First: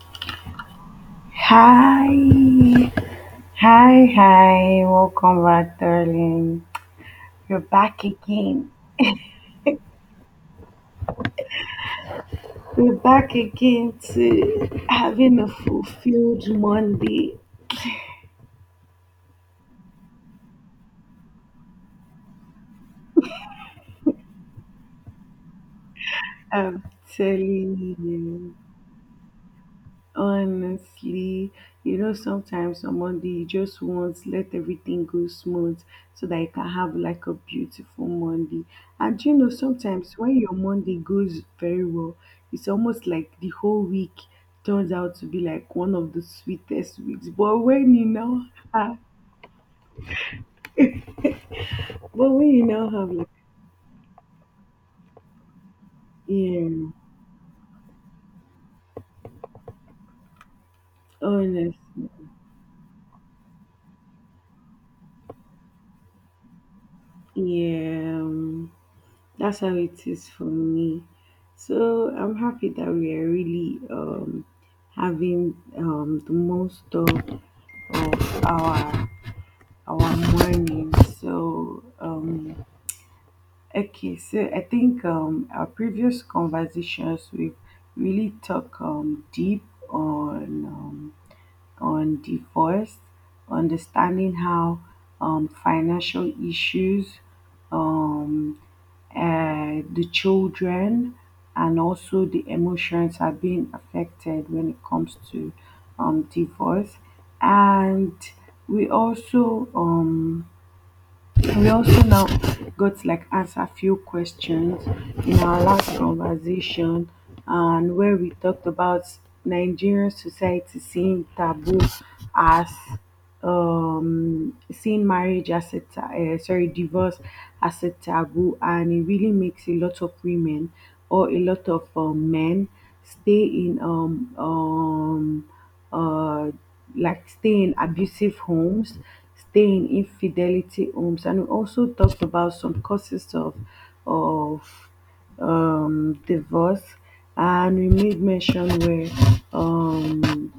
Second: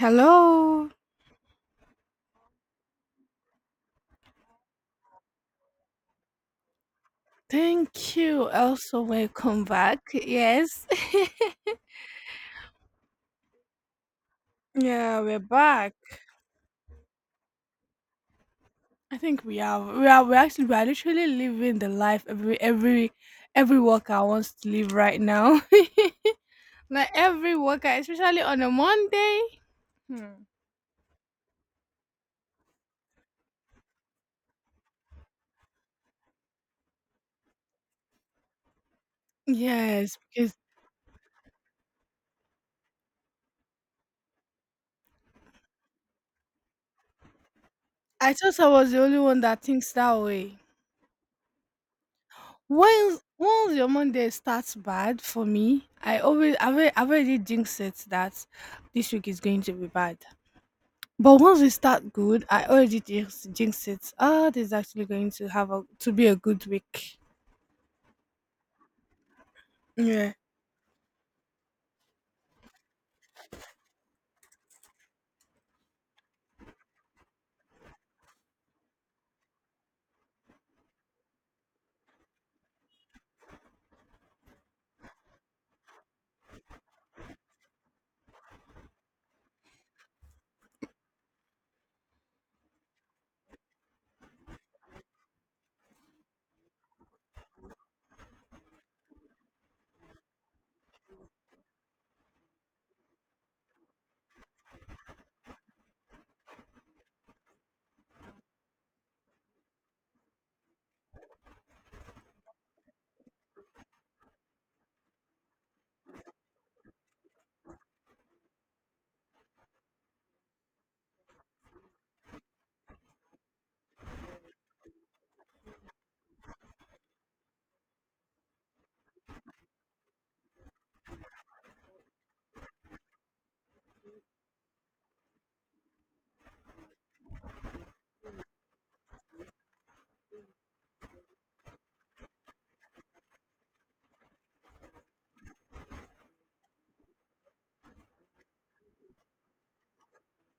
Hello. Hi, hi, welcome back, darling. You're back Thank you. again. Also, welcome back. Yes. We're back again to Yeah, we're having a back. fulfilled Monday. I think we are. We are. We actually. We are literally living the life every every worker wants to live right now. I'm Like every worker, telling especially you. on a Monday. Hmm. Honestly, sometimes on Monday you just want let everything go smooth so that you can have like a beautiful Monday. And sometimes Yes, when because your Monday goes very well, it's almost like the whole week turns out to be like one of the sweetest weeks. I thought I was have, the only one that thinks that way. but when you now have Once like once your Monday starts bad for me, I always yeah, I've already, I've already jinxed it that this week is going to be bad. But once we honestly, start good, I already jinx it. Ah, this is actually going to have a to be a good week. yeah. That's how it is Yeah. for me. So I'm happy that we are really having the most of our morning. So okay, so I think our previous conversations we've really talked deep on. On divorce, understanding how financial issues, um, the children, and also the emotions are being affected when it comes to divorce. And we also um, and We also now got to like answer a few questions in our last conversation and where we talked about Nigerian society seeing taboo as seeing marriage as a sorry, divorce as a taboo, and it really makes a lot of women or a lot of men stay in uh like stay in abusive homes, stay in infidelity homes. And we also talked about some causes of of divorce, and we made mention where um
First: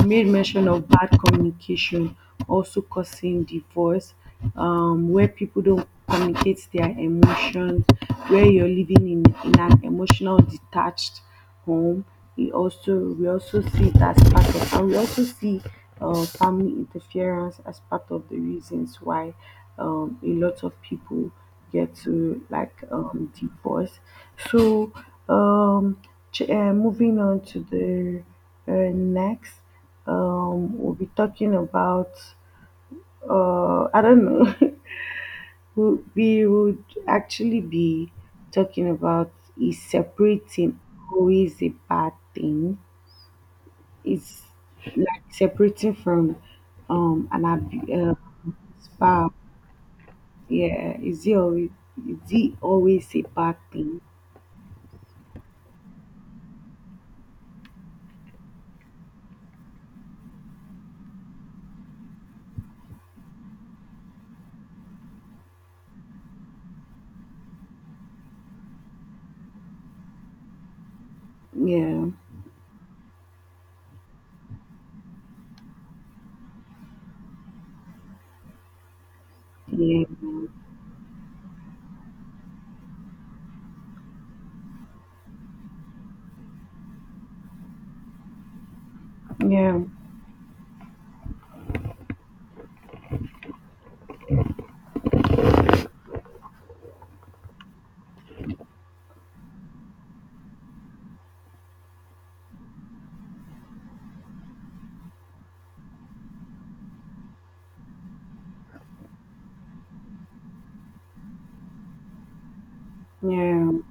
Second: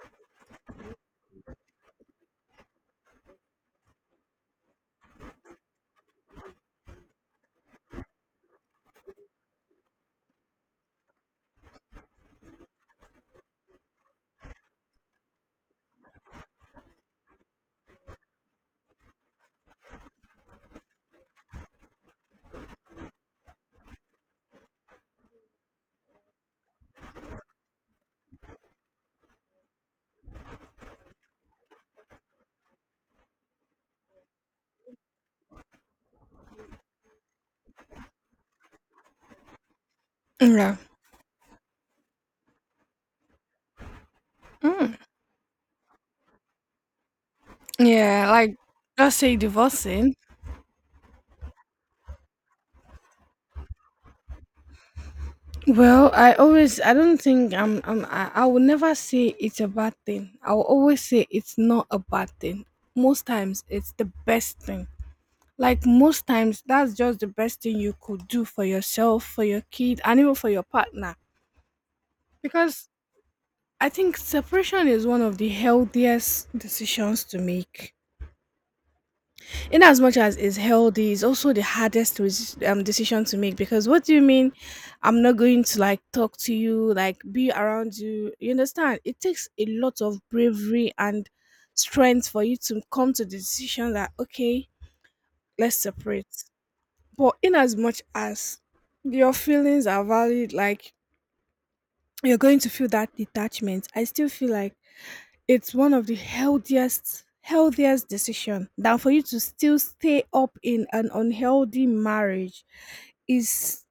he made mention of bad communication also causing divorce, where people don't communicate their emotions, where you're living in an emotional detached home. We also see it as part of, and we also see family interference as part of the reasons why a lot of people get to like divorce. So um, moving on to the next we'll be talking about, I don't know, we would actually be talking about is Yeah. separating always a bad thing? Is Mm. like separating from um, an ab- uh, Yeah, like just spouse, say divorcing. yeah, is it always a bad thing? Well, I always I don't think I'm I will never say it's a bad thing. I will always say it's not a bad thing. Most times it's the best thing. Like most times that's just the best thing you could do for yourself, for your kid, and even for your partner. Yeah, Because I think separation is one of the healthiest decisions to make. In as yeah, much as it's healthy, it's also the hardest decision to make. Because what do you mean? I'm not going to like talk to you, like be around you. You understand? It takes a yeah, lot of bravery and strength for you to come to the decision that, okay, let's separate. But in as much as your feelings are valid, like you're going to feel that detachment, I still feel like it's one of the healthiest decision than for you to still stay up in an unhealthy marriage yeah, is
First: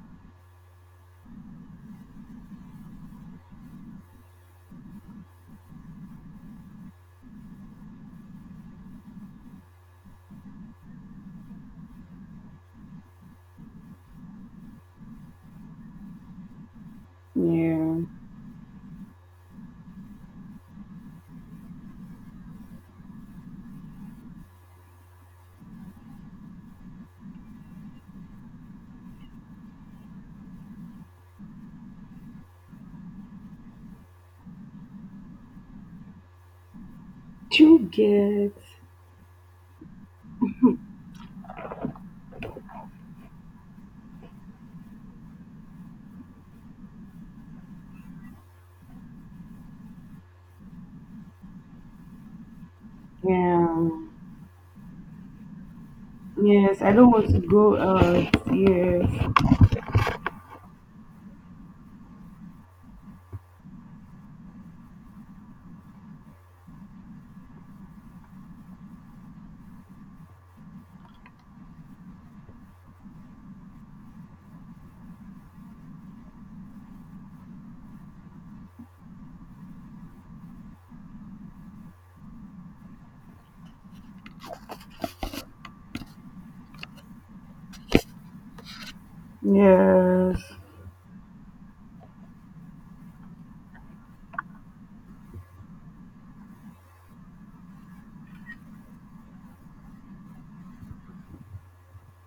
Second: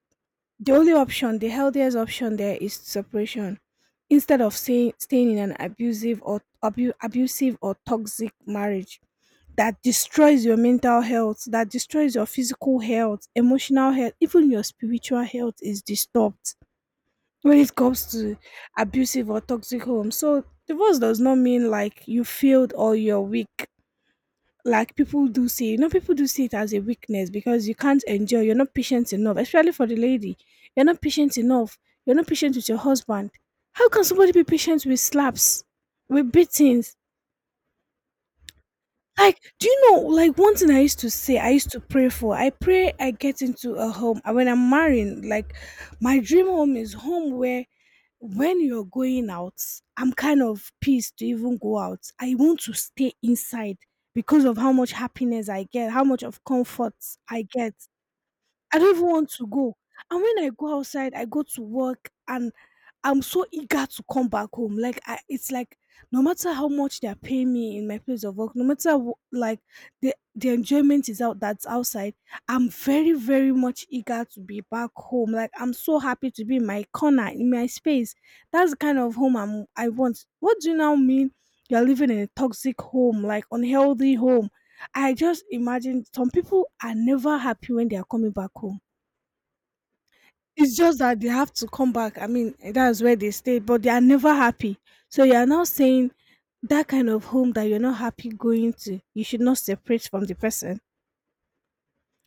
the only option. The healthiest option there is separation instead of staying in an abusive or abusive or toxic marriage that destroys your mental health, that destroys your physical health, emotional health, even your spiritual health is disturbed when it yeah. comes to abusive or toxic home. So divorce does not mean like you failed or you're weak. Like people do see, you know, people do see it as a weakness because you can't endure, you're not patient enough, especially for the lady. You're not patient enough. You're not patient with your husband. How can somebody be patient with slaps, with beatings? Do you get? Like, do you know, like one thing I used to say, I used to pray for, I pray I get into a home. And when I'm marrying, like my dream home is home where when you're going out, I'm kind of pissed to even go out. I want to stay inside Yeah. because of how much happiness I get, how much of Yes, I comfort don't want to I get. go out. I don't even want Yes, to go. And when I go outside, I go to work and I'm so eager to come back home. Like I, it's like no matter how much they're paying me in my place of work, no matter like the enjoyment is out that's outside. I'm very much eager to be back home. Like I'm so happy to be in my corner in my space. That's the kind of home I want. What do you now mean? You're living in a toxic home, like unhealthy home. I just imagine some people are never happy when they are coming back home. yes. It's just that they have to come back. I mean, that's where they stay, but they are never happy. So you are now saying that kind of home that you're not happy going to, you should not separate from the person.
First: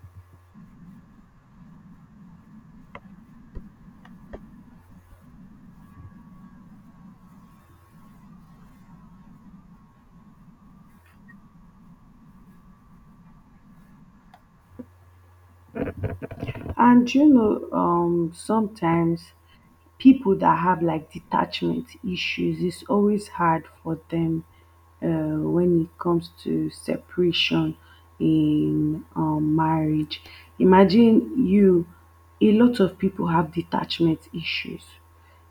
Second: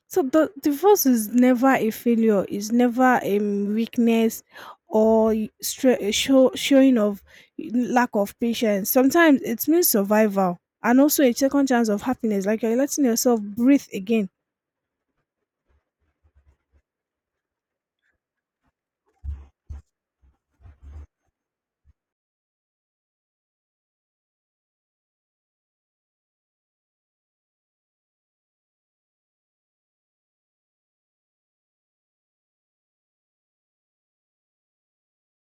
So the divorce is never a failure. It's never a weakness or a show, showing of lack of patience. Sometimes it means survival and also a second chance of happiness. Like you're letting yourself breathe again. And sometimes people that have like detachment issues, it's always hard for them when it comes to separation in marriage. Imagine you, a lot of people have detachment issues.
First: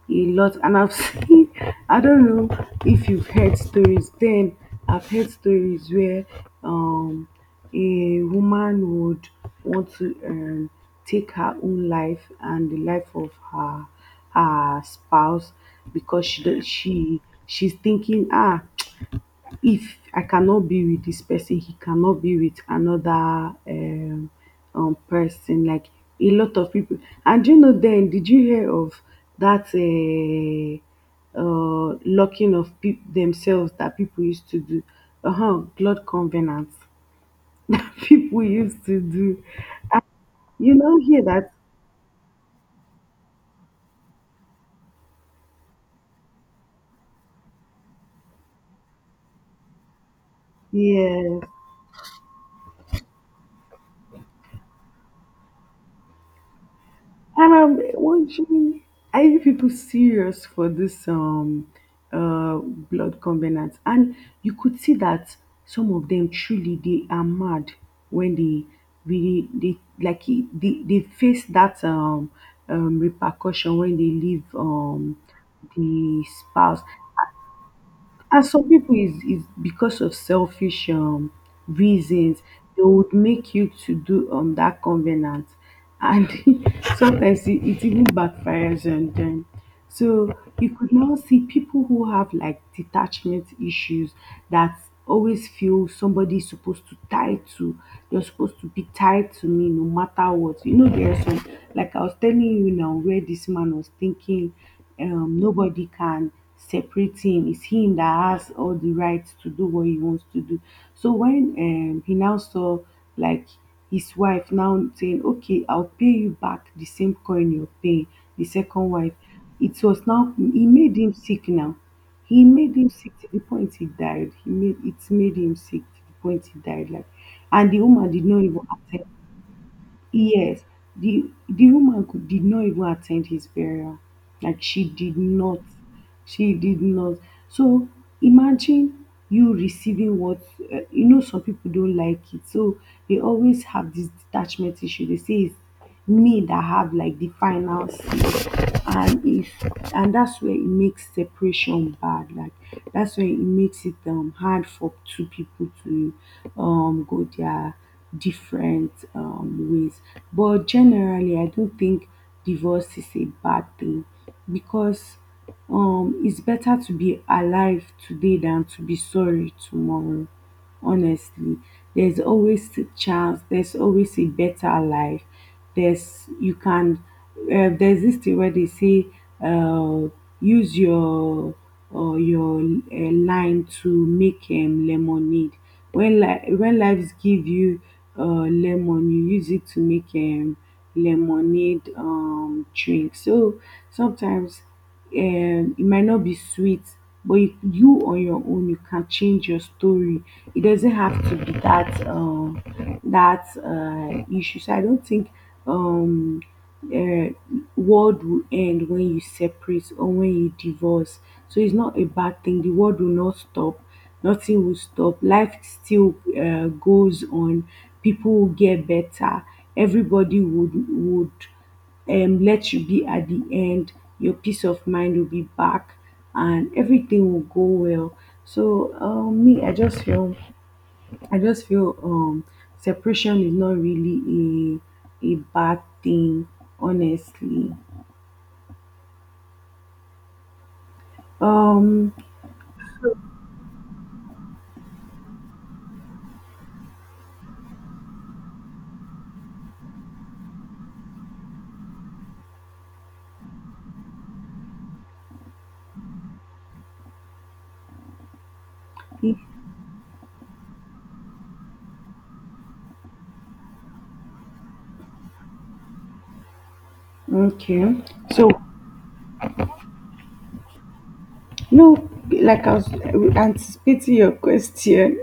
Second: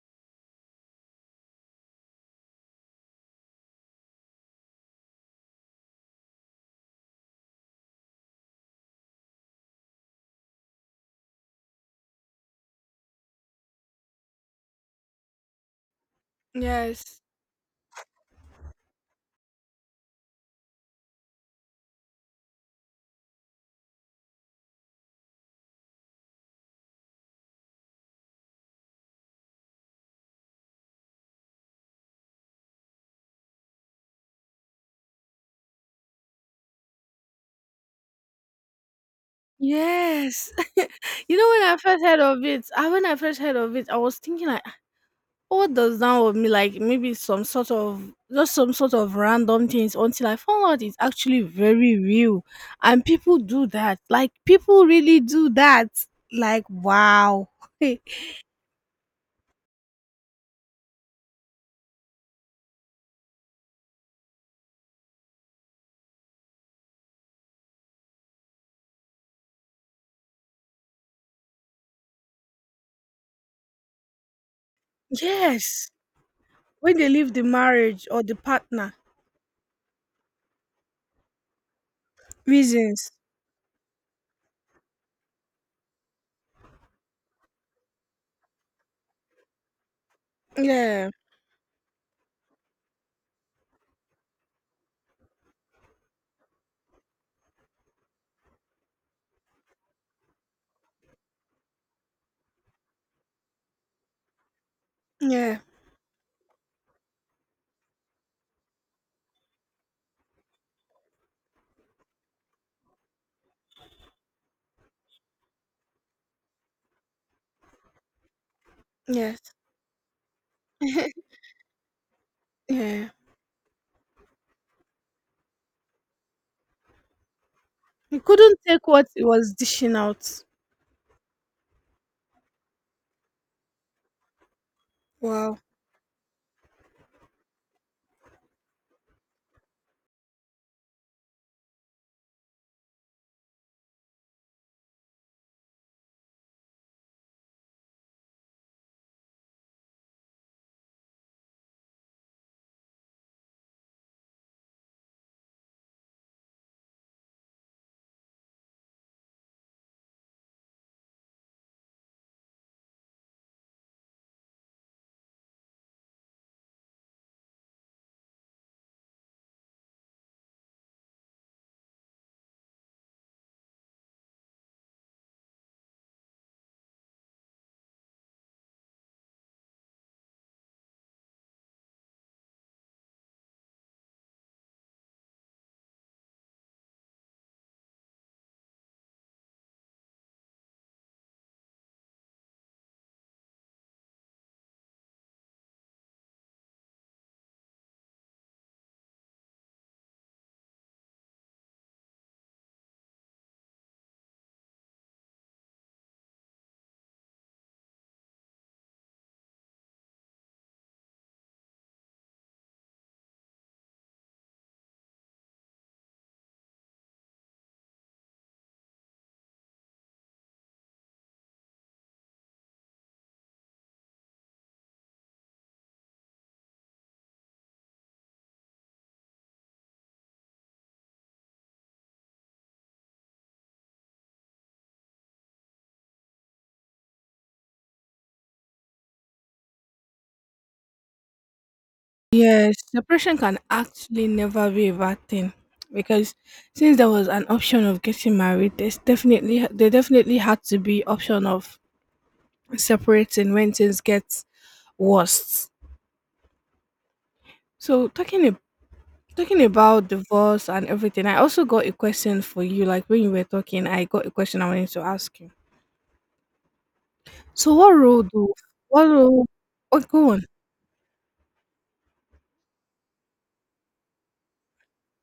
A lot, and I've seen, I don't know if you've heard stories, then I've heard stories where um a woman would want to take her own life and the life of her spouse because she, Yes. she's thinking, ah, if I cannot be with this person, he cannot be with another person. Like a lot of people, and you know, then did you hear of that locking of peop themselves that people used to do? Uh-huh, blood covenants that people used to do, Yes. you know, hear You know, that? when I first heard of it, I when I first heard of it, I was thinking like, "Ah, what does that would mean? Like maybe some sort of just some sort of random things until I found out it's actually Yes. very real, and people do that. Like people really do that. Like wow." And I'm wondering, are you people serious for this blood covenant? And you could see that some of them truly they are mad when they really they they face that repercussion when they leave Yes. the spouse. When they leave the marriage or the And some partner, people, is because of selfish reasons they reasons. would make you to do that covenant, and sometimes it even backfires on them. So you could Yeah, now see people who have like detachment issues, that always feel somebody is supposed to tie to. You're supposed to be tied to me no matter what. You know there are some, like I was telling you now, where this man was thinking yeah, nobody can separate him. It's him that has all the rights to do what he wants to do. So when he now saw like his wife now saying, "Okay, I'll pay you back the same coin you're paying," the second wife, yes, it was now he made him sick now. He made him yeah. sick to the point he died. He made it made him sick to the point he died. Like, and the woman You did not even couldn't take accept. what it was dishing out. Yes, the woman could did not even attend his burial. Like she did not. Wow. She did not. So imagine you receiving what you know some people don't like it. So they always have this detachment issue. They say it's me that have like the final say, and if and that's where it makes separation bad, like that's where it makes it hard for two people to go their different ways. But generally I don't think divorce is a bad thing, because it's better to be alive today than to be sorry tomorrow, honestly. There's always a chance, there's always a better life, there's, you can, there's this thing where they say, uh, use your or your line to make lemonade. When when lives give you lemon, you use it to make lemonade drink. So sometimes it might not be sweet, but you on your own you can change your story. It doesn't have to be that issue. So I don't think um uh, world will end when you separate or when you divorce. So it's not a bad thing. The world will not stop. Nothing will stop. Life still goes on. People will get better. Everybody would let you be at the end. Your peace of mind will be back, and everything will go well. So me, I just feel separation is not really a bad thing, honestly. Um, Yes, separation can actually never be a bad thing because since there was an option of getting married, there definitely had to be option of separating when things get worse. So talking about divorce and everything, I also got a question for you. Like when you were talking, I got a question I wanted to ask you. So okay. what role So do what role? Oh, go on. no, like I was anticipating your question.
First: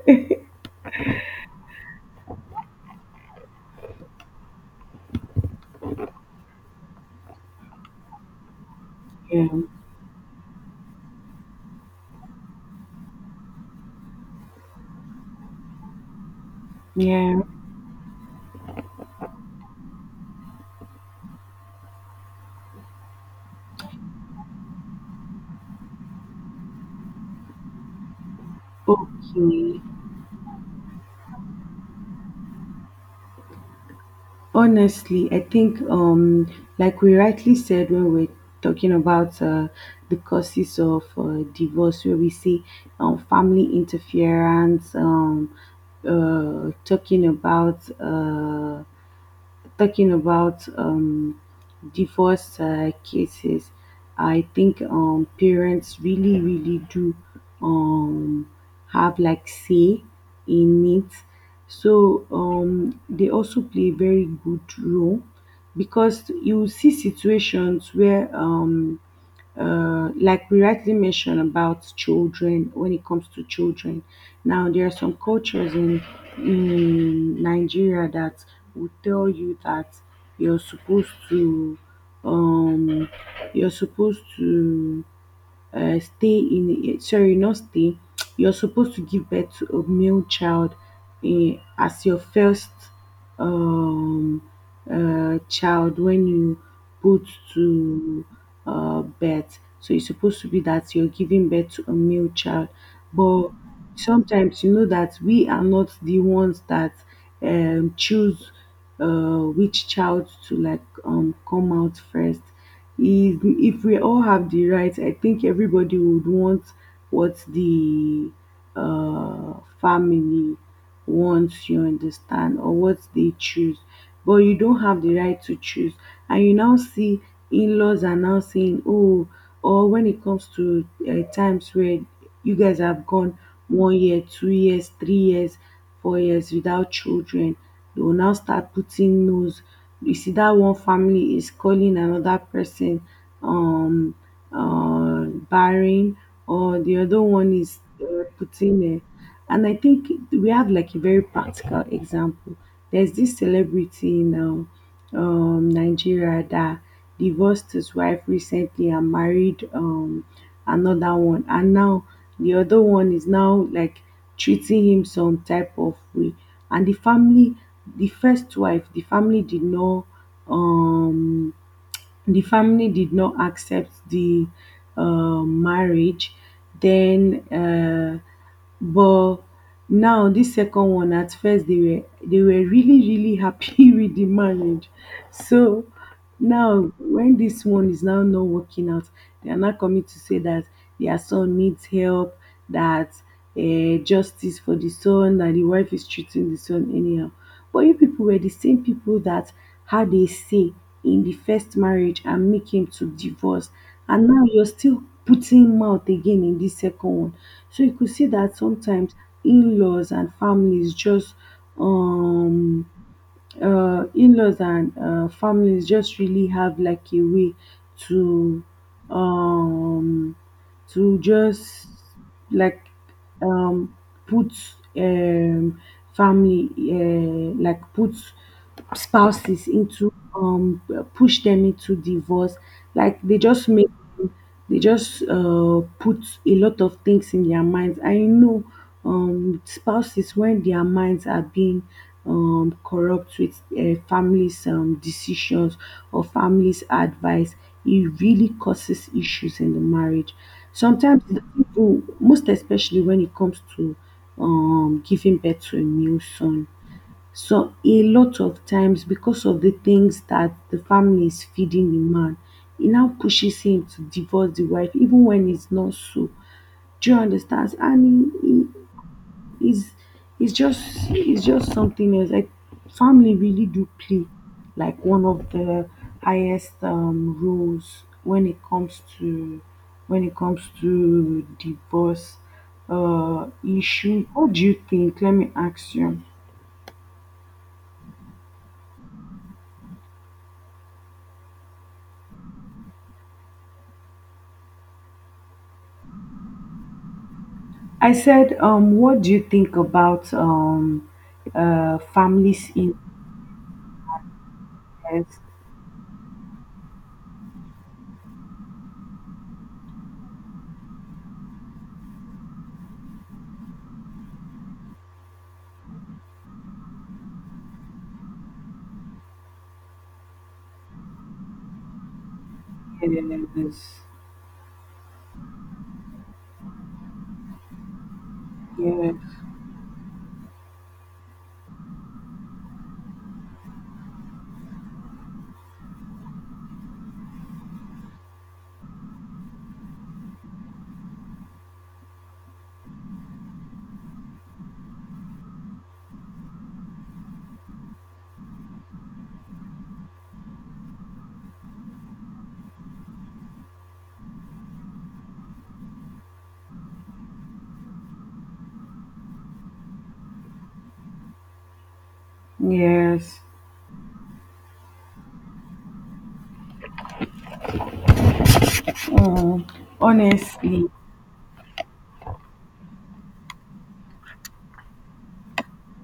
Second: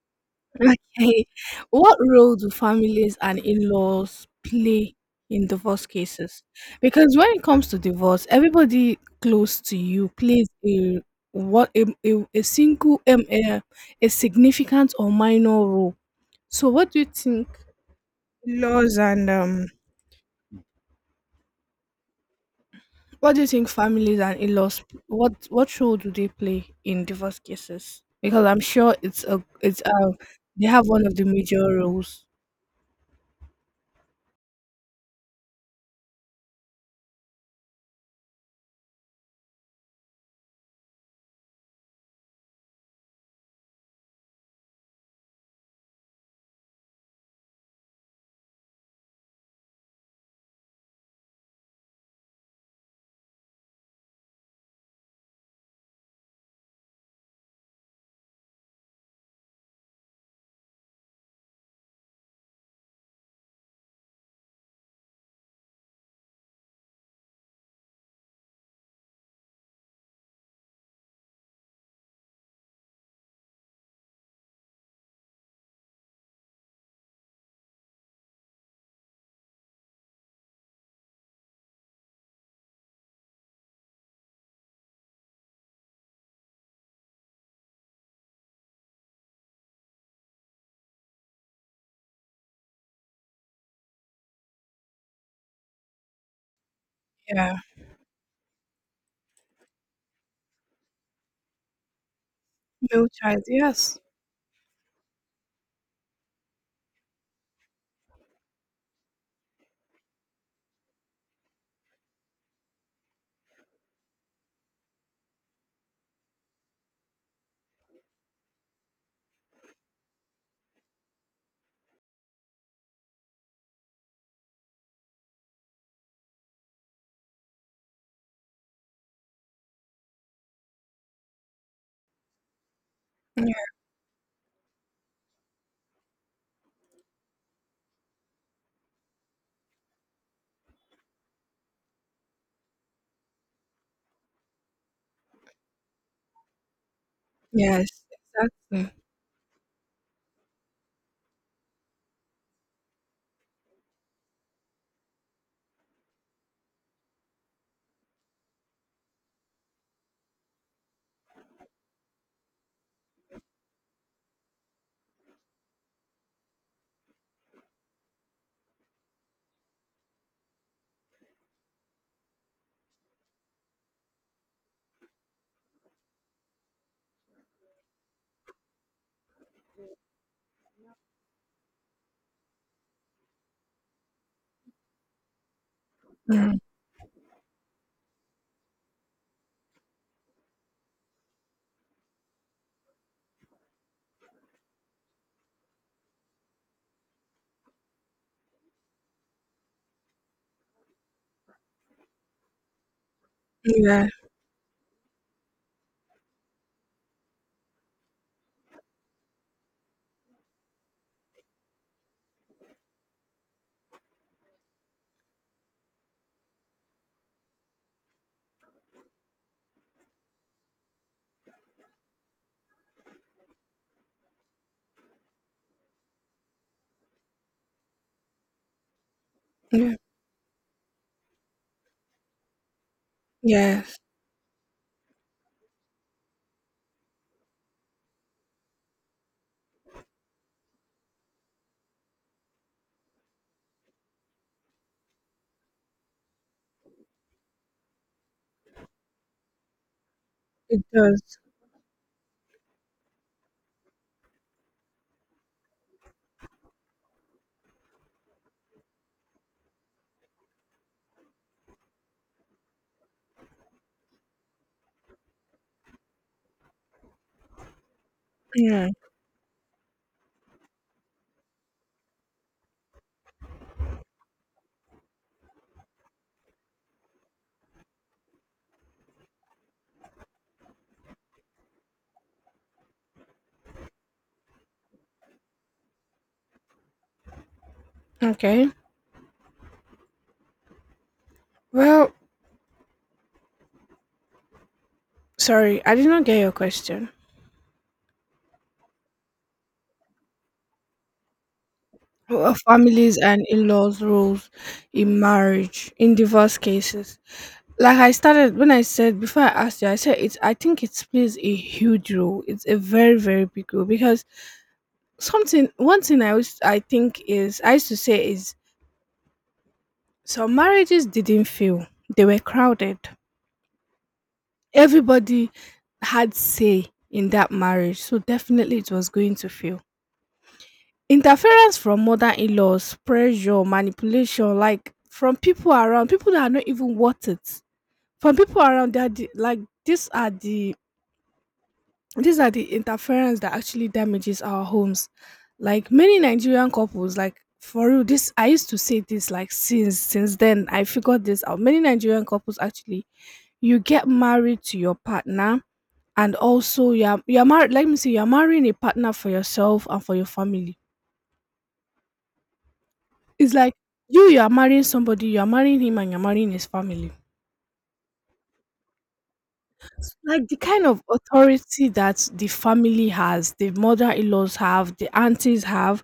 Okay. What role do families and in-laws play in divorce cases? Because when it comes to divorce, everybody Yeah. close to you plays a what a a significant or minor role. So what do you Yeah. think laws and what do you think families and in-laws what role do they play in divorce cases? Because I'm sure Okay. it's they have one of the major roles. Honestly, I think, like we rightly said when we're talking about the causes of divorce, where we see family interference, uh, talking about uh, talking about divorce cases, I think parents really, really do um, have like say in it. So they also play a very good role, because you see situations where like we rightly mentioned about children, when it comes to children, now there are some cultures in Nigeria that will tell you that you're supposed to um, you're supposed to stay in sorry, not stay, you're supposed to give birth to a male child in, as your first um, child. When you put Yeah. to birth, so it's supposed to be that you're giving birth to a male child. Male child, But yes. sometimes you know that we are not the ones that choose which child to like come out first. If we all have the right, I think everybody would want what the uh, family wants, you understand, or what they choose. But you don't have the right to choose. And you now see in laws are now saying, oh, or when it comes to times where you guys have gone one year, 2 years, 3 years, 4 years without children, they will now start putting nose. You see that one family is calling another person um uh barren, or the other one is Yes, exactly. putting and I think we have like a very practical example. There's this celebrity now Nigeria that divorced his wife recently and married another one. And now the other one is now like treating him some type of way. And the family, the first wife, the family did not um, the family did not accept the marriage then but now this second one, at first they were really really happy with the marriage. So Mm, now when this one is now not working out, they are now coming to say that their son needs help, that justice for the son, that the wife is treating the son anyhow. But you people were the same people that had a say in the first marriage and make him to divorce. yeah, And now you're still putting mouth again in this second one. So you could see that sometimes in-laws and families just um in-laws and families just really have like a way to um to just like um put um family like put spouses yeah, into push them into divorce. Like they just make, yes, they just put a lot of things in their minds. I know with spouses, when their minds are being corrupt with families' decisions or families' advice, it really causes issues in the marriage. it Sometimes, does. the people, most especially when it comes to giving birth to a new son, so a lot of times because of the things that the family is feeding the man, it now pushes him to divorce the wife even when it's not so. Do you understand? And Mm, he is, it's just, it's just something else. Like family really do play like one of the highest roles when it comes to divorce issue. What do you think? Let me ask you. okay. Well, sorry, I did not get your question. I said, what do you think about Well, families' interest? families and in-laws roles in marriage in divorce cases. Like I started when I said before I asked you, I said it's. I think it plays a huge role. It's a very big role because something. One thing I was I think is I used to say is some marriages didn't fail. They were crowded. Yes, Everybody had say in that marriage, so definitely it was going yes, to fail. Interference from mother in laws, pressure, manipulation, like from people around, people that are not even worth it. From people around, that like these are the interference that actually damages our homes. Like many Nigerian couples, like for real, this I used to say this like since then I figured this out. Many Nigerian couples actually, you get married to your partner, and also you're married let me see you're marrying a partner for yourself and for your family. yes. It's like you're marrying somebody, you're marrying him and you're marrying his family, Mm, like the honestly, kind of authority that the family has, the mother-in-laws have, the aunties have,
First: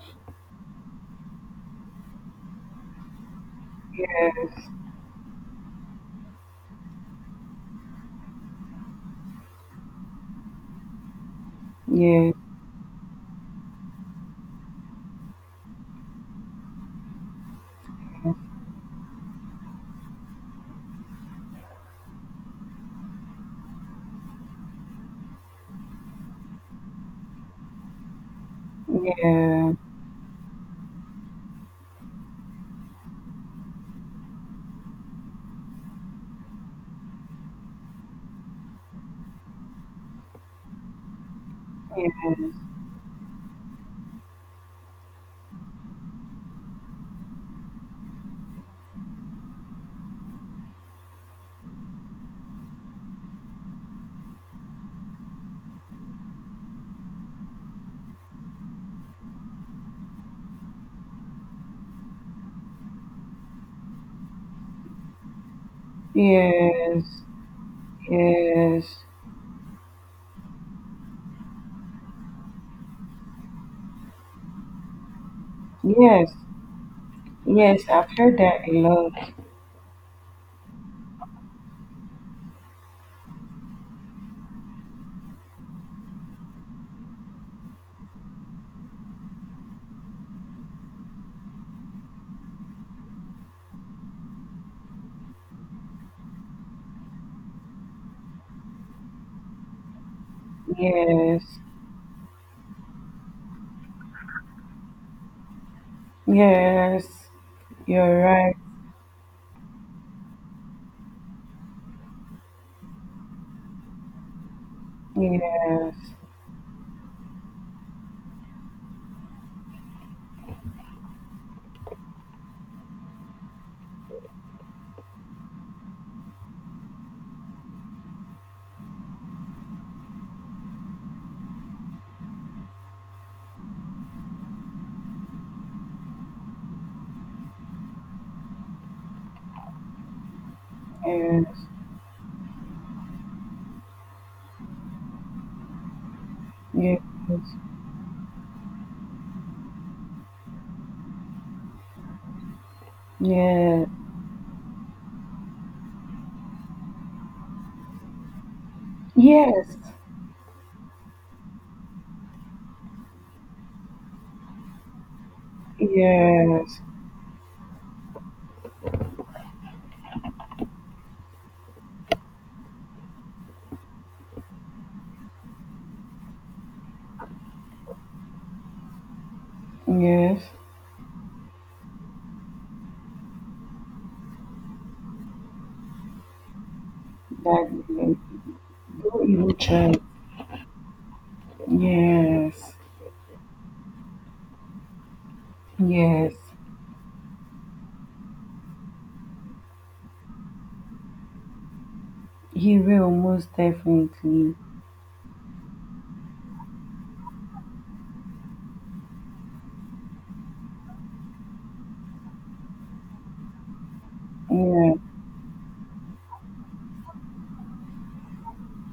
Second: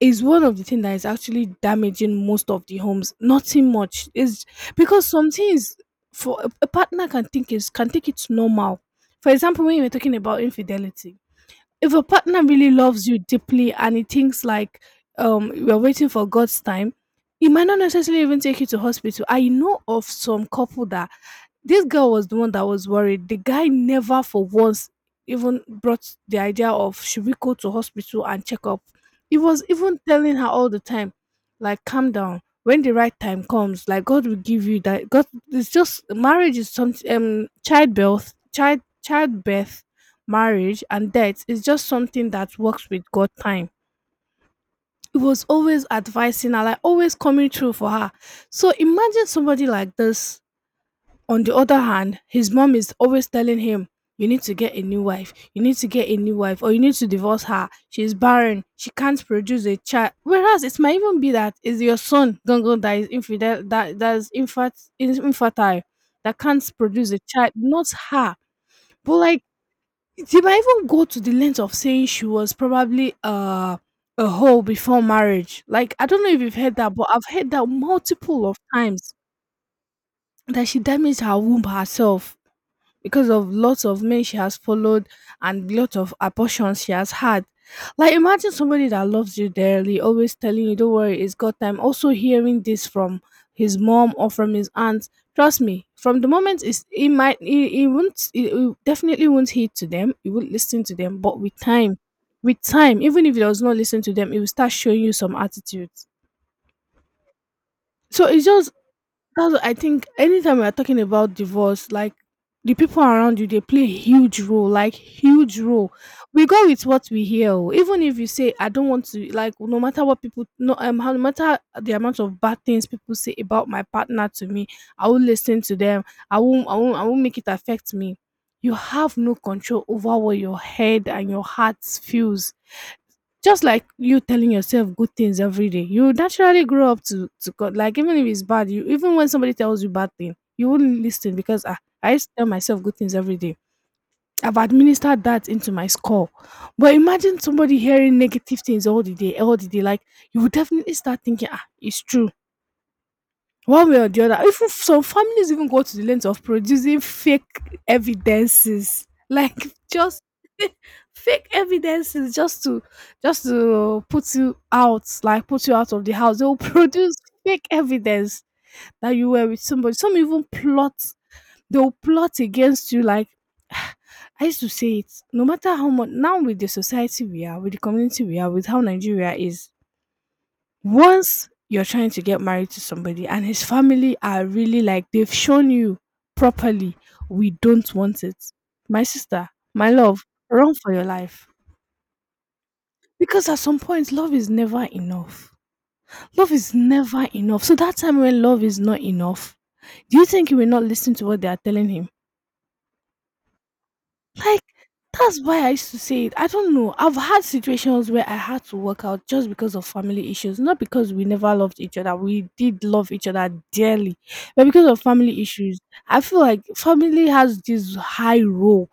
is one of the things that is actually damaging most of the homes. Nothing much is yes, because some things for a partner can think it's normal. For example, when you were talking about infidelity, if your yes, partner really loves you deeply and he thinks like you're waiting for God's time, he might not necessarily even take you to hospital. I know of some couple that this girl was the one that was worried. The guy never for once even brought the idea of should we go to hospital and check up. He was yes, even telling her all the time, like calm down. When the right time comes, like God will give you that. God, it's just marriage is some childbirth, childbirth, marriage and death is just something that works with God time. He was always advising her, like always coming through for her. So imagine somebody like this. On the other hand, his mom is always telling him, "You need to get a new wife, you need to get a new wife, or you need to divorce her. She's barren, she can't produce a child." Whereas it might even be that it's your son, Gongo, that is infidel, that that's infat is infertile, that can't produce a yes, child, not her. But like she might even go to the length of saying she was probably a hoe before marriage. Like, I don't know yes, if you've heard that, but I've heard that yes. I've heard multiple of that a times lot. that she damaged her womb herself because of lots of men she has followed and lots of abortions she has had. Like imagine somebody that loves you dearly, always telling you, "Don't worry, it's God time." Also hearing this from his mom or from his aunt. Trust me, from the moment it won't, it definitely won't heed to them. It won't listen to them. But Yes, with time, even if it does not listen to them, it will start showing you some attitudes. yes. You're So it's right. just that's I think anytime we are talking about divorce, like the people around you, they play a huge role, like huge role. Yes, We go with what we hear. Oh. Even if you say I don't want to, like no matter what people, no matter the amount of bad things people say about my partner to me, I will listen to them. I won't make it affect me. You have no control over what your head and your heart feels just like you telling yourself good things every day, you naturally grow up to God. Like even if it's bad, you even when somebody tells you bad thing, you wouldn't listen because yes, I used to tell myself good things every day. I've administered that into my skull. But yes, imagine somebody hearing negative things all the day, all the day. Like you would definitely start thinking, ah, it's true yes, one way or the other. Even some families even go to the length of producing fake evidences, like yes, just fake evidences just to put you out, like put you yes, out of the house. They will yes, produce fake evidence that you were with somebody. Some even plot. They will plot against you. Like I used to say it. No matter how much, now with the society we are, with the community we are, with how Nigeria is, yes, once you're trying to get married to somebody and his family are really like they've shown you properly we that don't want it, my no sister, evil my child. love, run for your life, Yes, because at some point love is never enough. yes, Love is never enough, so that time when love is not enough, do you think he will not listen to what they are telling him? he will most definitely. Like, that's why I used to say it. I don't know. I've had situations where I had to work out just because of family issues, not because we never loved each other. We did love each other dearly, but because Yeah, of family issues, I feel like family has this high role.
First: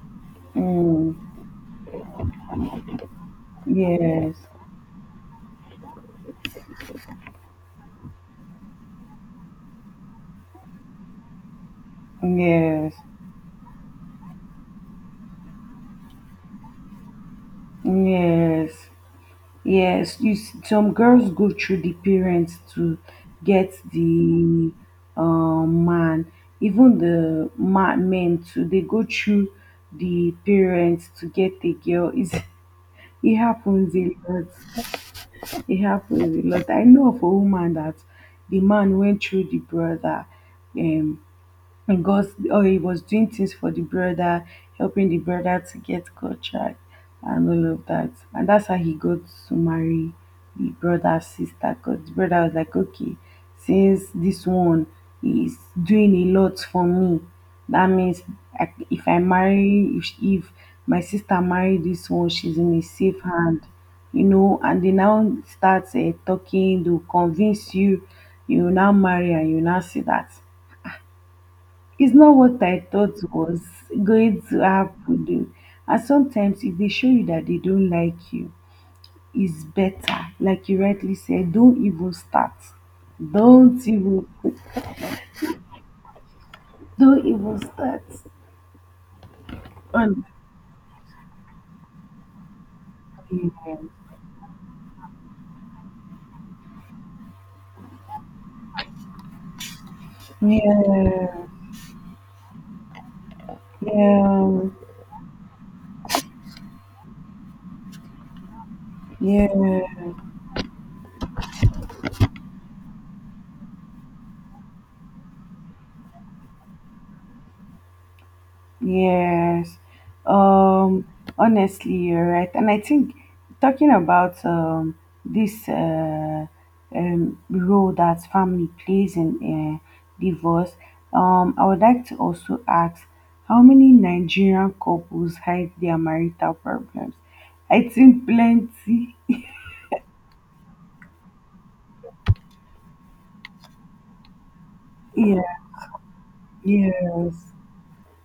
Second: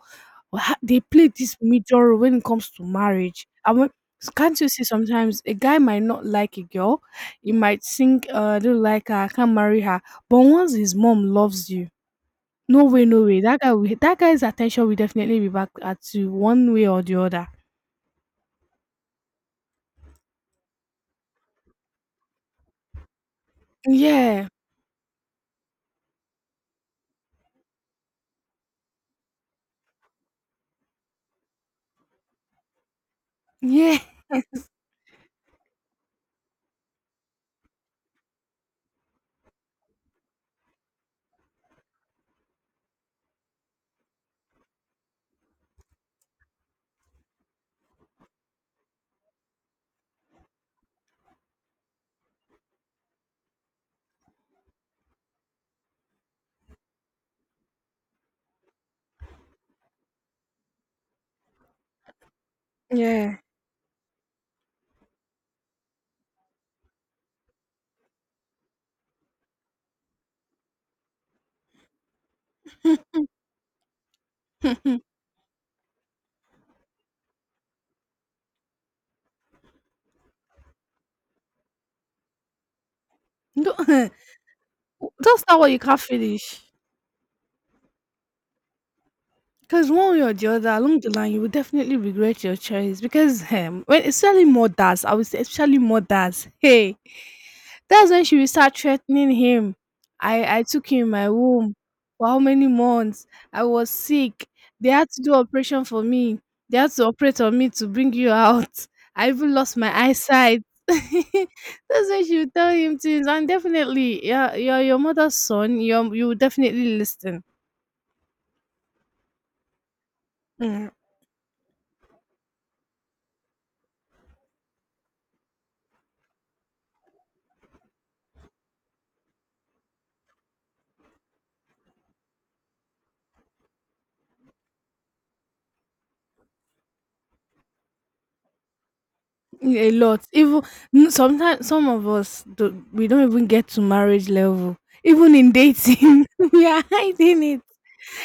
Ha- They mm, play this major role when it comes to marriage. I want. yes, Can't you see sometimes a guy might not like a girl, he might think, I don't like her, I can't marry her. But once his mom loves you, no yes, way, no way. That guy, will, that guy's attention will definitely be back at you one way or the other. yes, yes. You s Some girls go through the parents to get Yeah, the man, even the ma men too. They go through the parents to get the girl. It's, it happens yeah, a lot. It happens a lot. I know of a woman that the man went through the brother, um, because oh, he was doing things for the brother, helping the brother to get contract and all of that. And that's how he got to marry the brother's sister. Because the brother was like, okay, since this one is doing a lot for me, that means if I marry, if my sister marry this one, she's in a safe yeah. hand, you know, and they now start talking, they'll convince you, you will now marry and you will now see that it's not what I thought was going to happen though. And sometimes if they show you that they don't like you, it's better. Like you rightly said, don't even start. Don't Don't, even don't what you can't finish. don't even start. Because one way Honestly, or the other, along the line, you will definitely regret your choice. Because when especially mothers, I would say especially mothers. Hey, that's when she will start threatening him. I took him in my yeah, womb for how many months? I was sick. yeah, They had to do operation for me. They had to operate on me to bring you out. I even lost yeah. my eyesight. That's when she will tell him things, and definitely, yeah, you're your mother's son. You will definitely listen. Yes. Um, Honestly, you're right. And I think talking about this role that family plays in divorce, I would like to also ask how many Nigerian couples hide their marital problems? I think plenty. A lot. Even sometimes some of us do, we don't even get to marriage level. Even Yeah, in dating, we are hiding yes, it.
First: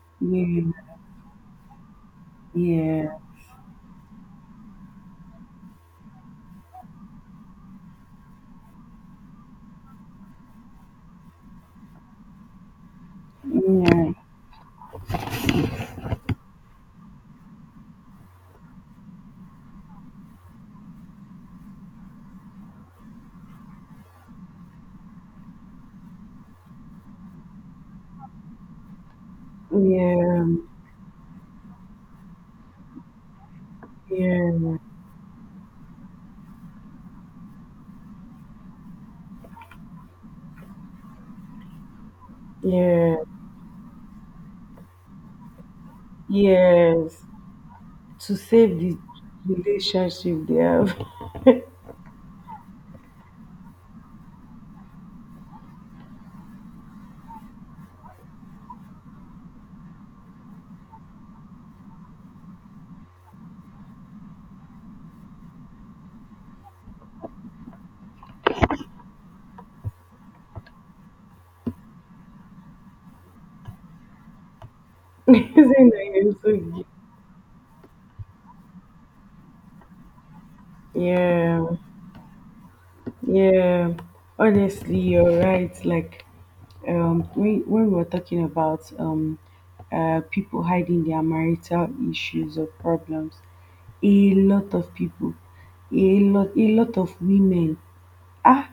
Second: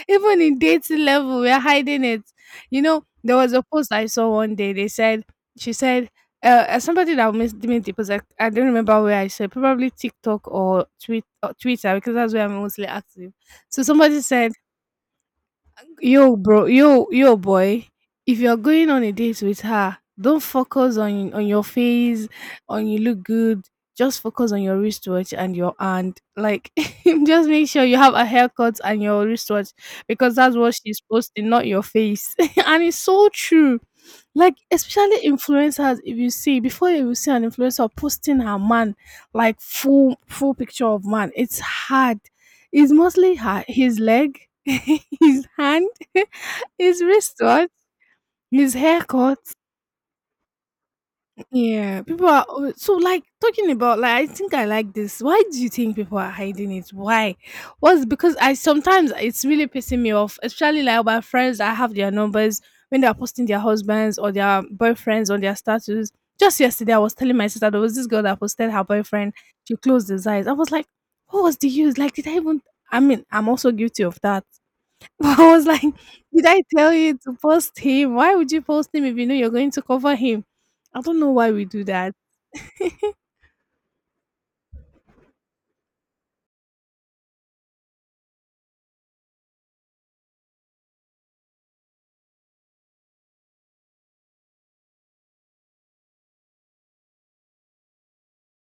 Even in yeah, dating level, we are hiding it. You know, yeah, there was a post I saw one day. They said she said somebody that made the post. I don't remember where I said probably TikTok or tweet or Twitter because that's where I'm mostly active. So yeah, somebody said yo, bro, yo, yo, boy. If you're going on a date with her, don't focus on your face, on you look good. Just focus on your wristwatch and your hand. Like, just make sure you have a haircut and your wristwatch, because yeah, that's what she's posting, not your face. And it's so true. Like, yeah, especially influencers, if you see before you will see an influencer posting her man, like full picture of man, it's hard. It's yeah, mostly her his leg. His hand. His yes. wristwatch, To his save the haircut. relationship they have. Yeah, people are al- so like talking about like I think I like this. Why do you think people are hiding it? Why? Was because I sometimes it's really pissing me off, especially like my friends. I have their numbers when they are posting their husbands or their boyfriends on their status. Just yesterday, I was telling my sister there was this girl that posted her boyfriend. She closed his eyes. I was like, what was the use? Like, did I even? I mean, I'm also guilty of that. I was like, Using the name "Did to I give- tell you to post him? Why would you post him if you know you're going to cover him?" I don't know why yeah, we do that. yeah. Honestly, you're right. Like when we were talking about people hiding their marital issues or problems, a lot of people, a lot of women. Ah,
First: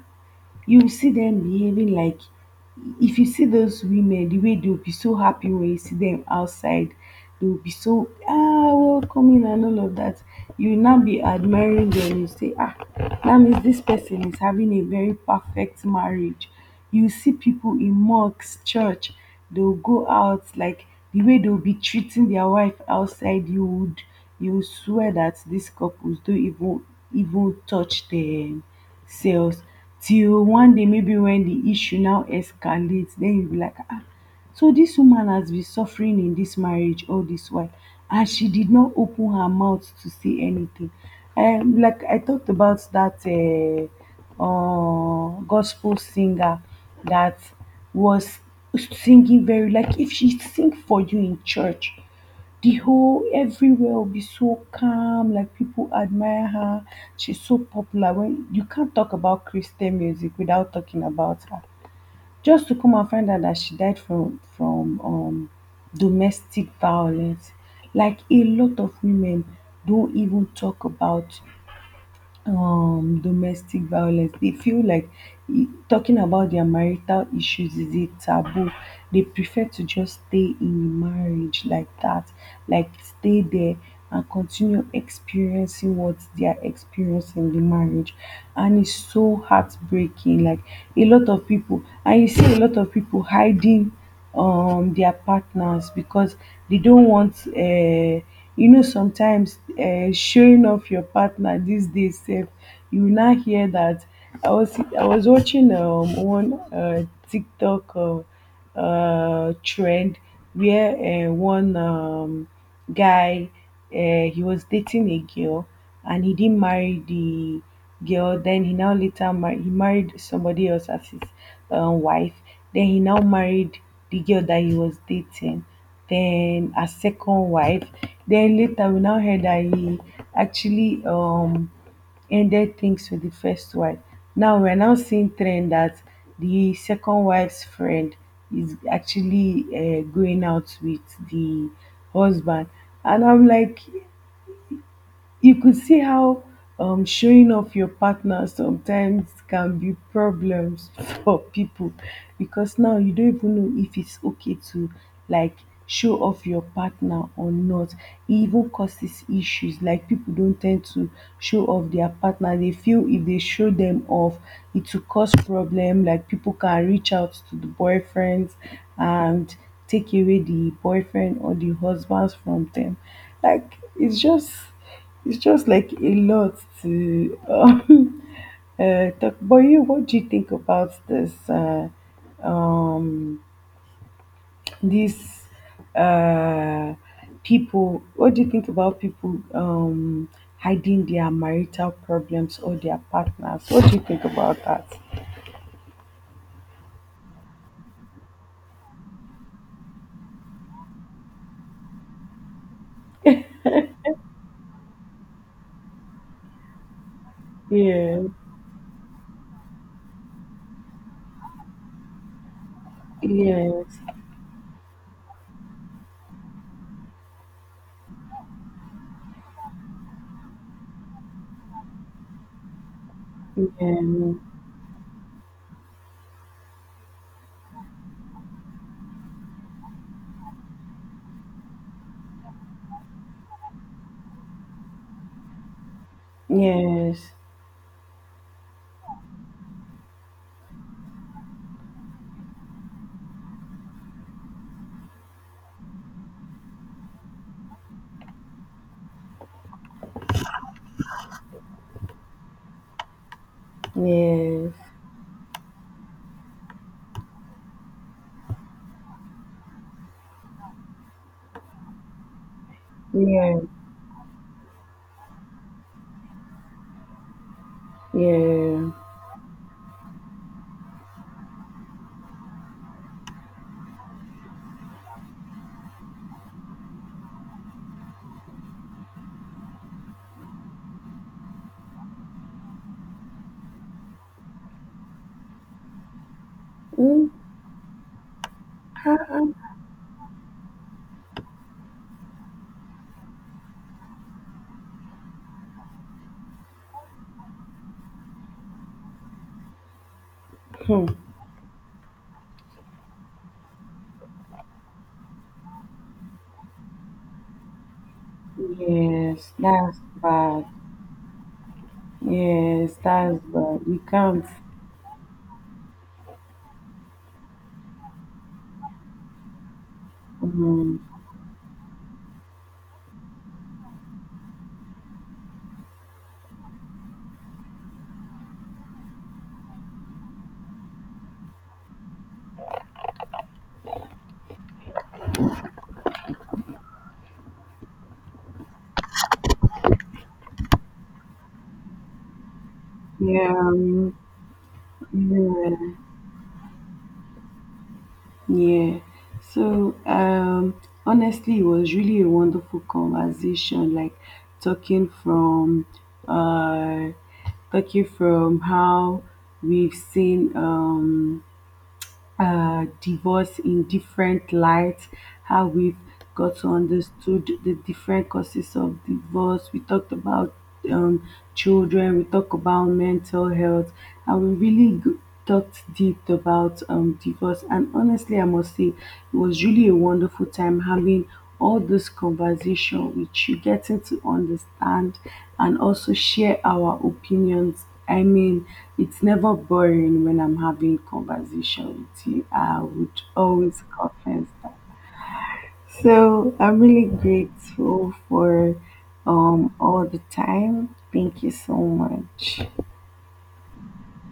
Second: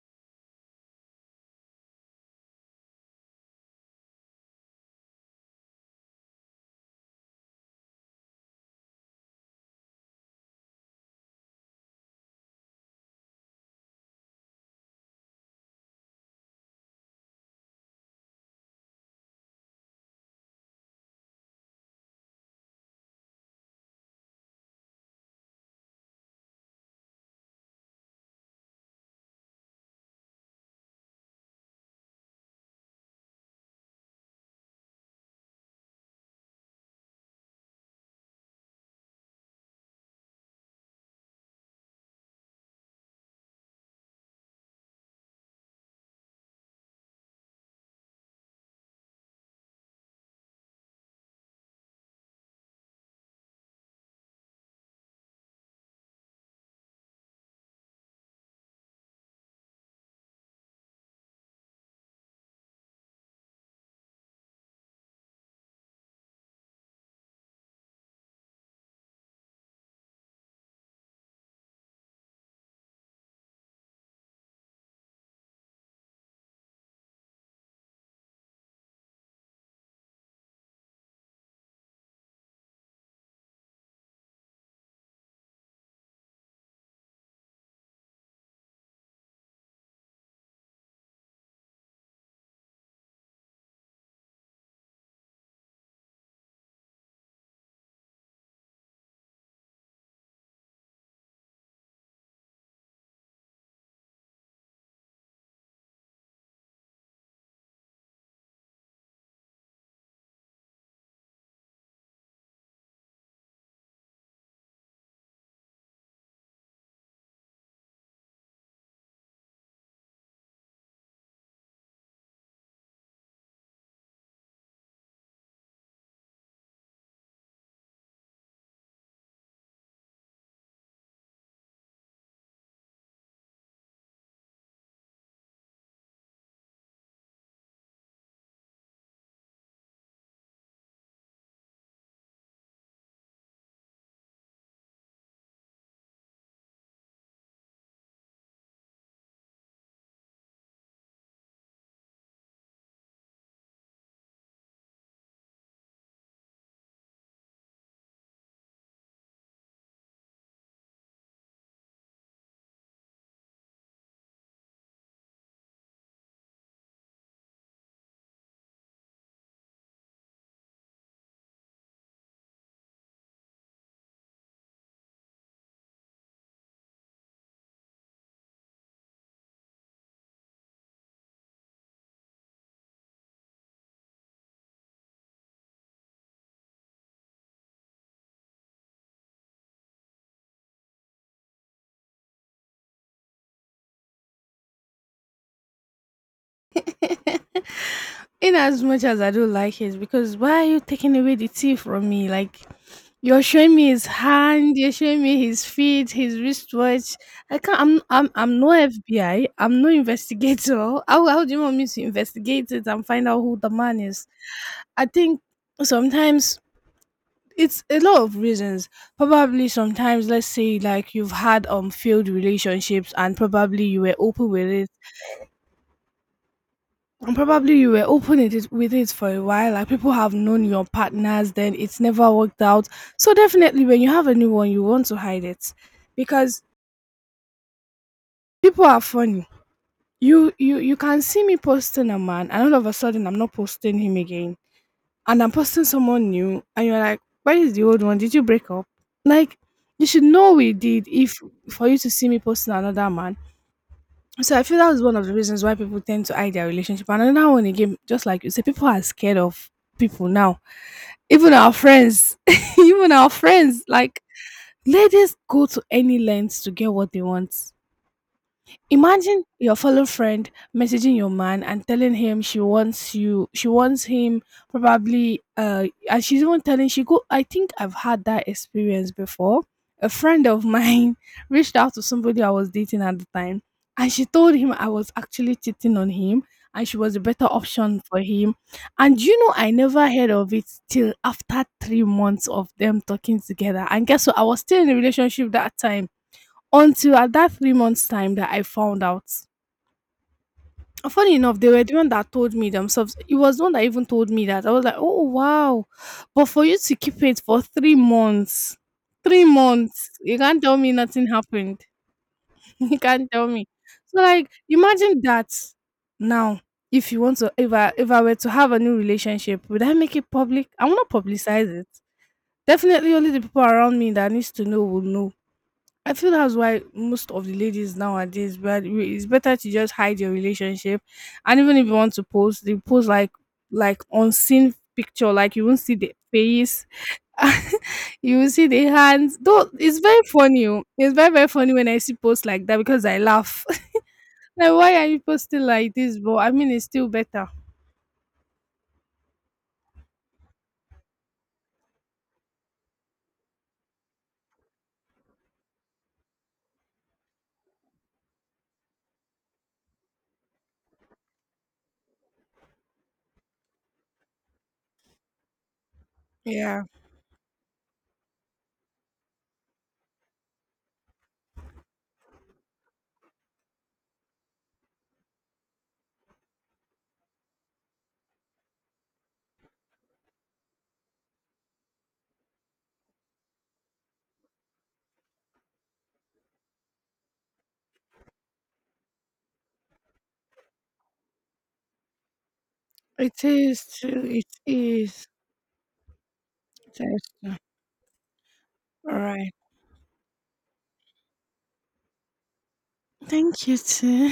you will see them behaving like if you see those women the way they will be so happy when you see them outside, they will be so ah welcoming and all of that. You will now be admiring them, you say ah that means this person is having a very perfect marriage. You see people in mosques, church, they'll go out like the way they'll be treating their wife outside, you would, you would swear that these couples don't even even touch themselves till one day, maybe when the issue now escalates, then you be like ah, so this woman has been suffering in this marriage all this while and she did not open her mouth to say anything. Like I talked about that gospel singer that was singing very, like if she sing for you in church, the whole everywhere will be so calm, like people admire her. She's so popular. When you can't talk about Christian music without talking about her. Just to come and find out that she died from domestic violence. Like a lot of women don't even talk about domestic violence. They feel like talking about their marital issues is a taboo. They prefer to just stay in marriage like that, like stay there and continue experiencing what they are experiencing in the marriage. And it's so heartbreaking, like a lot of people, and you see a lot of people hiding their partners because they don't want you know, sometimes showing off your partner these days sef, you will now hear that I was watching one TikTok trend where one guy he was dating a girl, and he didn't marry the girl. Then he now later married. He married somebody else as his wife. Then he now married the girl that he was dating. Then a second wife. Then later we now heard that he actually ended things with the first wife. Now we're now seeing trend that the second wife's friend is actually going out with the husband, and I'm like, you could see how showing off your partner sometimes can be problems for people, because now you don't even know if it's okay to like show off your partner or not. It even causes issues. Like people don't tend to show off their partner. They feel if they show them off, it will cause problem. Like people can reach out to the boyfriends and take away the boyfriend or the husbands from them. Like it's just like a lot to talk. But you, what do you think about this? Um, these uh, people. What do you think about people hiding their marital problems or their partners? What do you think about that? In as much as I don't like it, because why are you taking away the tea from me? Like you're showing me his hand, you're showing me his feet, his wristwatch. I can't. Yeah. I'm no FBI. I'm no investigator. How do you want me to investigate it and find out who the Yes. man is? I think sometimes it's a lot of reasons. Probably sometimes let's say like you've had failed relationships and probably you were Yeah. open with it, and probably you were open with it for a while, like people have known your partners then it's never worked out, so definitely when you have a new one you want to hide it, because Yes. people are funny. You can see me posting a man and all of a sudden I'm not posting him again and I'm posting someone new, and you're like, where is the old one? Did you break up? Like, you should know we did if for you to see me posting another man. So I Yes. feel that was one of the reasons why people tend to hide their relationship. And another one again, just like you say, people are scared of people now. Even our friends, even our Yeah. friends, like ladies go to any lengths to get what they want. Yeah. Imagine your fellow friend messaging your man and telling him she wants you, she wants him, probably, and she's even telling she go. I think I've had that experience before. A friend of mine reached out to somebody I was dating at the time, and she told him I was actually cheating on him, and she was a better option for him. And you know, I never heard of it till after three months of them talking together. And guess what? I was still in a relationship that time until at that three months time that I found out. Mhm. And funny enough, they were the one that told me themselves. It was the one that even told me that. I was like, oh wow. But for you to keep it for three Yes. That's months, you can't bad. tell me nothing happened. Yes, You can't that's tell me. bad. You So can't. like imagine that now. If you want to if I were to have a new relationship, would I make it public? I will Mm, not publicize it. Definitely only the people around me that needs to know will know. I feel that's why most of the ladies nowadays, but it's better to just hide your relationship, and even if you want to post, they post like unseen picture, like you won't see the face, you will see the hands. Though it's very funny, oh. It's very funny when I see posts like that because I yeah, laugh. Like why are you posting yeah, like this? But I mean, it's still better. yeah. So, honestly, it was really a wonderful conversation. Like talking from, uh, talking from how we've seen, divorce in different lights, how we've got to Yeah, understood the different causes of divorce. We talked about um, children, we talked about mental health, and we talked deep about divorce. And honestly, I must say, it was really a wonderful time having all this conversation with you, getting to understand and also share our opinions. I mean, it's never boring when I'm having conversation with you. I would it always is. Too. It confess that. is. So I'm It really is. Too. grateful for All right. All the time. Thank you so much. Thank you too.